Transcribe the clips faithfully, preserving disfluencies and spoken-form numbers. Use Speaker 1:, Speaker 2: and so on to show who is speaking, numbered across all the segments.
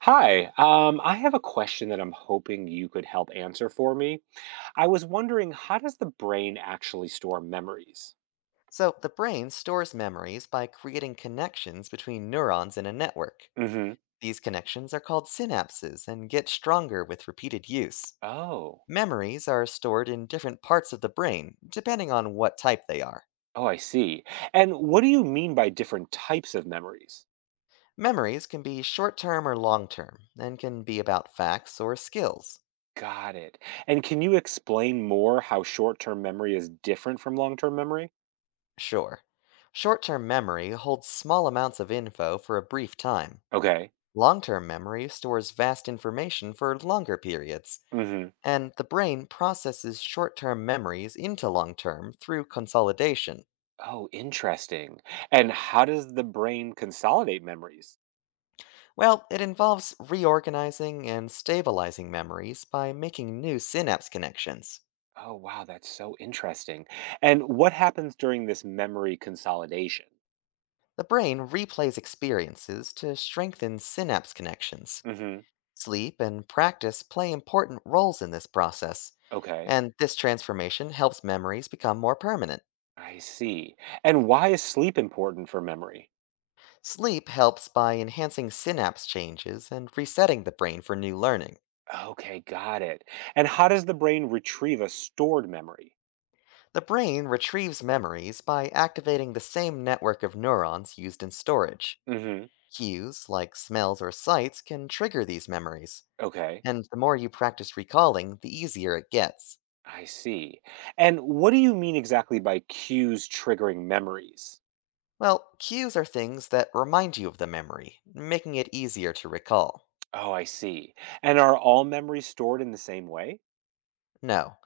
Speaker 1: Hi, um, I have a question that I'm hoping you could help answer for me. I was wondering, how does the brain actually store memories?
Speaker 2: So, the brain stores memories by creating connections between neurons in a network.
Speaker 1: Hmm.
Speaker 2: These connections are called synapses and get stronger with repeated use.
Speaker 1: Oh.
Speaker 2: Memories are stored in different parts of the brain, depending on what type they are.
Speaker 1: Oh, I see. And what do you mean by different types of memories?
Speaker 2: Memories can be short term or long term, and can be about facts or skills.
Speaker 1: Got it. And can you explain more how short-term memory is different from long-term memory?
Speaker 2: Sure. Short term memory holds small amounts of info for a brief time.
Speaker 1: Okay.
Speaker 2: Long term memory stores vast information for longer periods.
Speaker 1: Hmm.
Speaker 2: And the brain processes short term memories into long term through consolidation.
Speaker 1: Oh, interesting. And how does the brain consolidate memories?
Speaker 2: Well, it involves reorganizing and stabilizing memories by making new synapse connections.
Speaker 1: Oh, wow, that's so interesting. And what happens during this memory consolidation?
Speaker 2: The brain replays experiences to strengthen synapse connections.
Speaker 1: Hmm.
Speaker 2: Sleep and practice play important roles in this process,
Speaker 1: Okay,
Speaker 2: and this transformation helps memories become more permanent.
Speaker 1: I see. And why is sleep important for memory?
Speaker 2: Sleep helps by enhancing synapse changes and resetting the brain for new learning.
Speaker 1: Okay, got it. And how does the brain retrieve a stored memory?
Speaker 2: The brain retrieves memories by activating the same network of neurons used in storage.
Speaker 1: Hmm.
Speaker 2: Cues, like smells or sights, can trigger these memories,
Speaker 1: Okay,
Speaker 2: and the more you practice recalling, the easier it gets.
Speaker 1: I see. And what do you mean exactly by cues triggering memories?
Speaker 2: Well, cues are things that remind you of the memory, making it easier to recall.
Speaker 1: Oh, I see. And are all memories stored in the same way?
Speaker 2: No,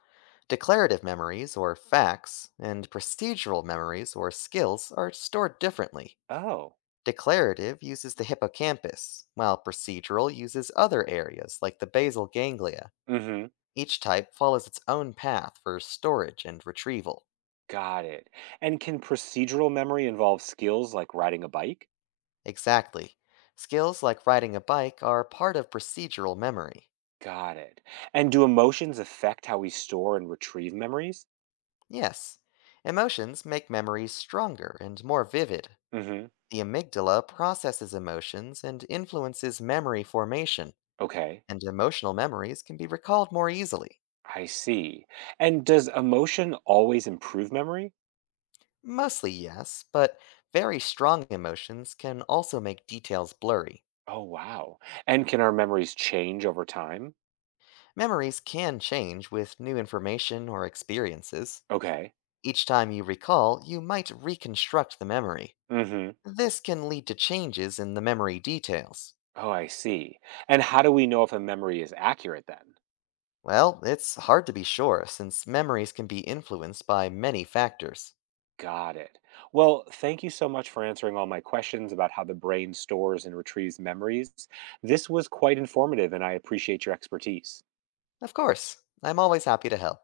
Speaker 2: declarative memories, or facts, and procedural memories, or skills, are stored differently.
Speaker 1: Oh,
Speaker 2: Declarative uses the hippocampus, while procedural uses other areas like the basal ganglia.
Speaker 1: hmm,
Speaker 2: Each type follows its own path for storage and retrieval.
Speaker 1: got it. And can procedural memory involve skills like riding a bike?
Speaker 2: Exactly. Skills like riding a bike are part of procedural memory.
Speaker 1: Got it. And do emotions affect how we store and retrieve memories?
Speaker 2: Yes. Emotions make memories stronger and more vivid.
Speaker 1: Hmm.
Speaker 2: The amygdala processes emotions and influences memory formation,
Speaker 1: Okay,
Speaker 2: and emotional memories can be recalled more easily.
Speaker 1: I see. And does emotion always improve memory?
Speaker 2: Mostly yes, but very strong emotions can also make details blurry.
Speaker 1: Oh, wow. And can our memories change over time?
Speaker 2: Memories can change with new information or experiences.
Speaker 1: Okay.
Speaker 2: Each time you recall, you might reconstruct the memory.
Speaker 1: Hmm.
Speaker 2: This can lead to changes in the memory details.
Speaker 1: Oh, I see. And how do we know if a memory is accurate then?
Speaker 2: Well, it's hard to be sure since memories can be influenced by many factors.
Speaker 1: Got it. Well, thank you so much for answering all my questions about how the brain stores and retrieves memories. This was quite informative, and I appreciate your expertise.
Speaker 2: Of course, I'm always happy to help.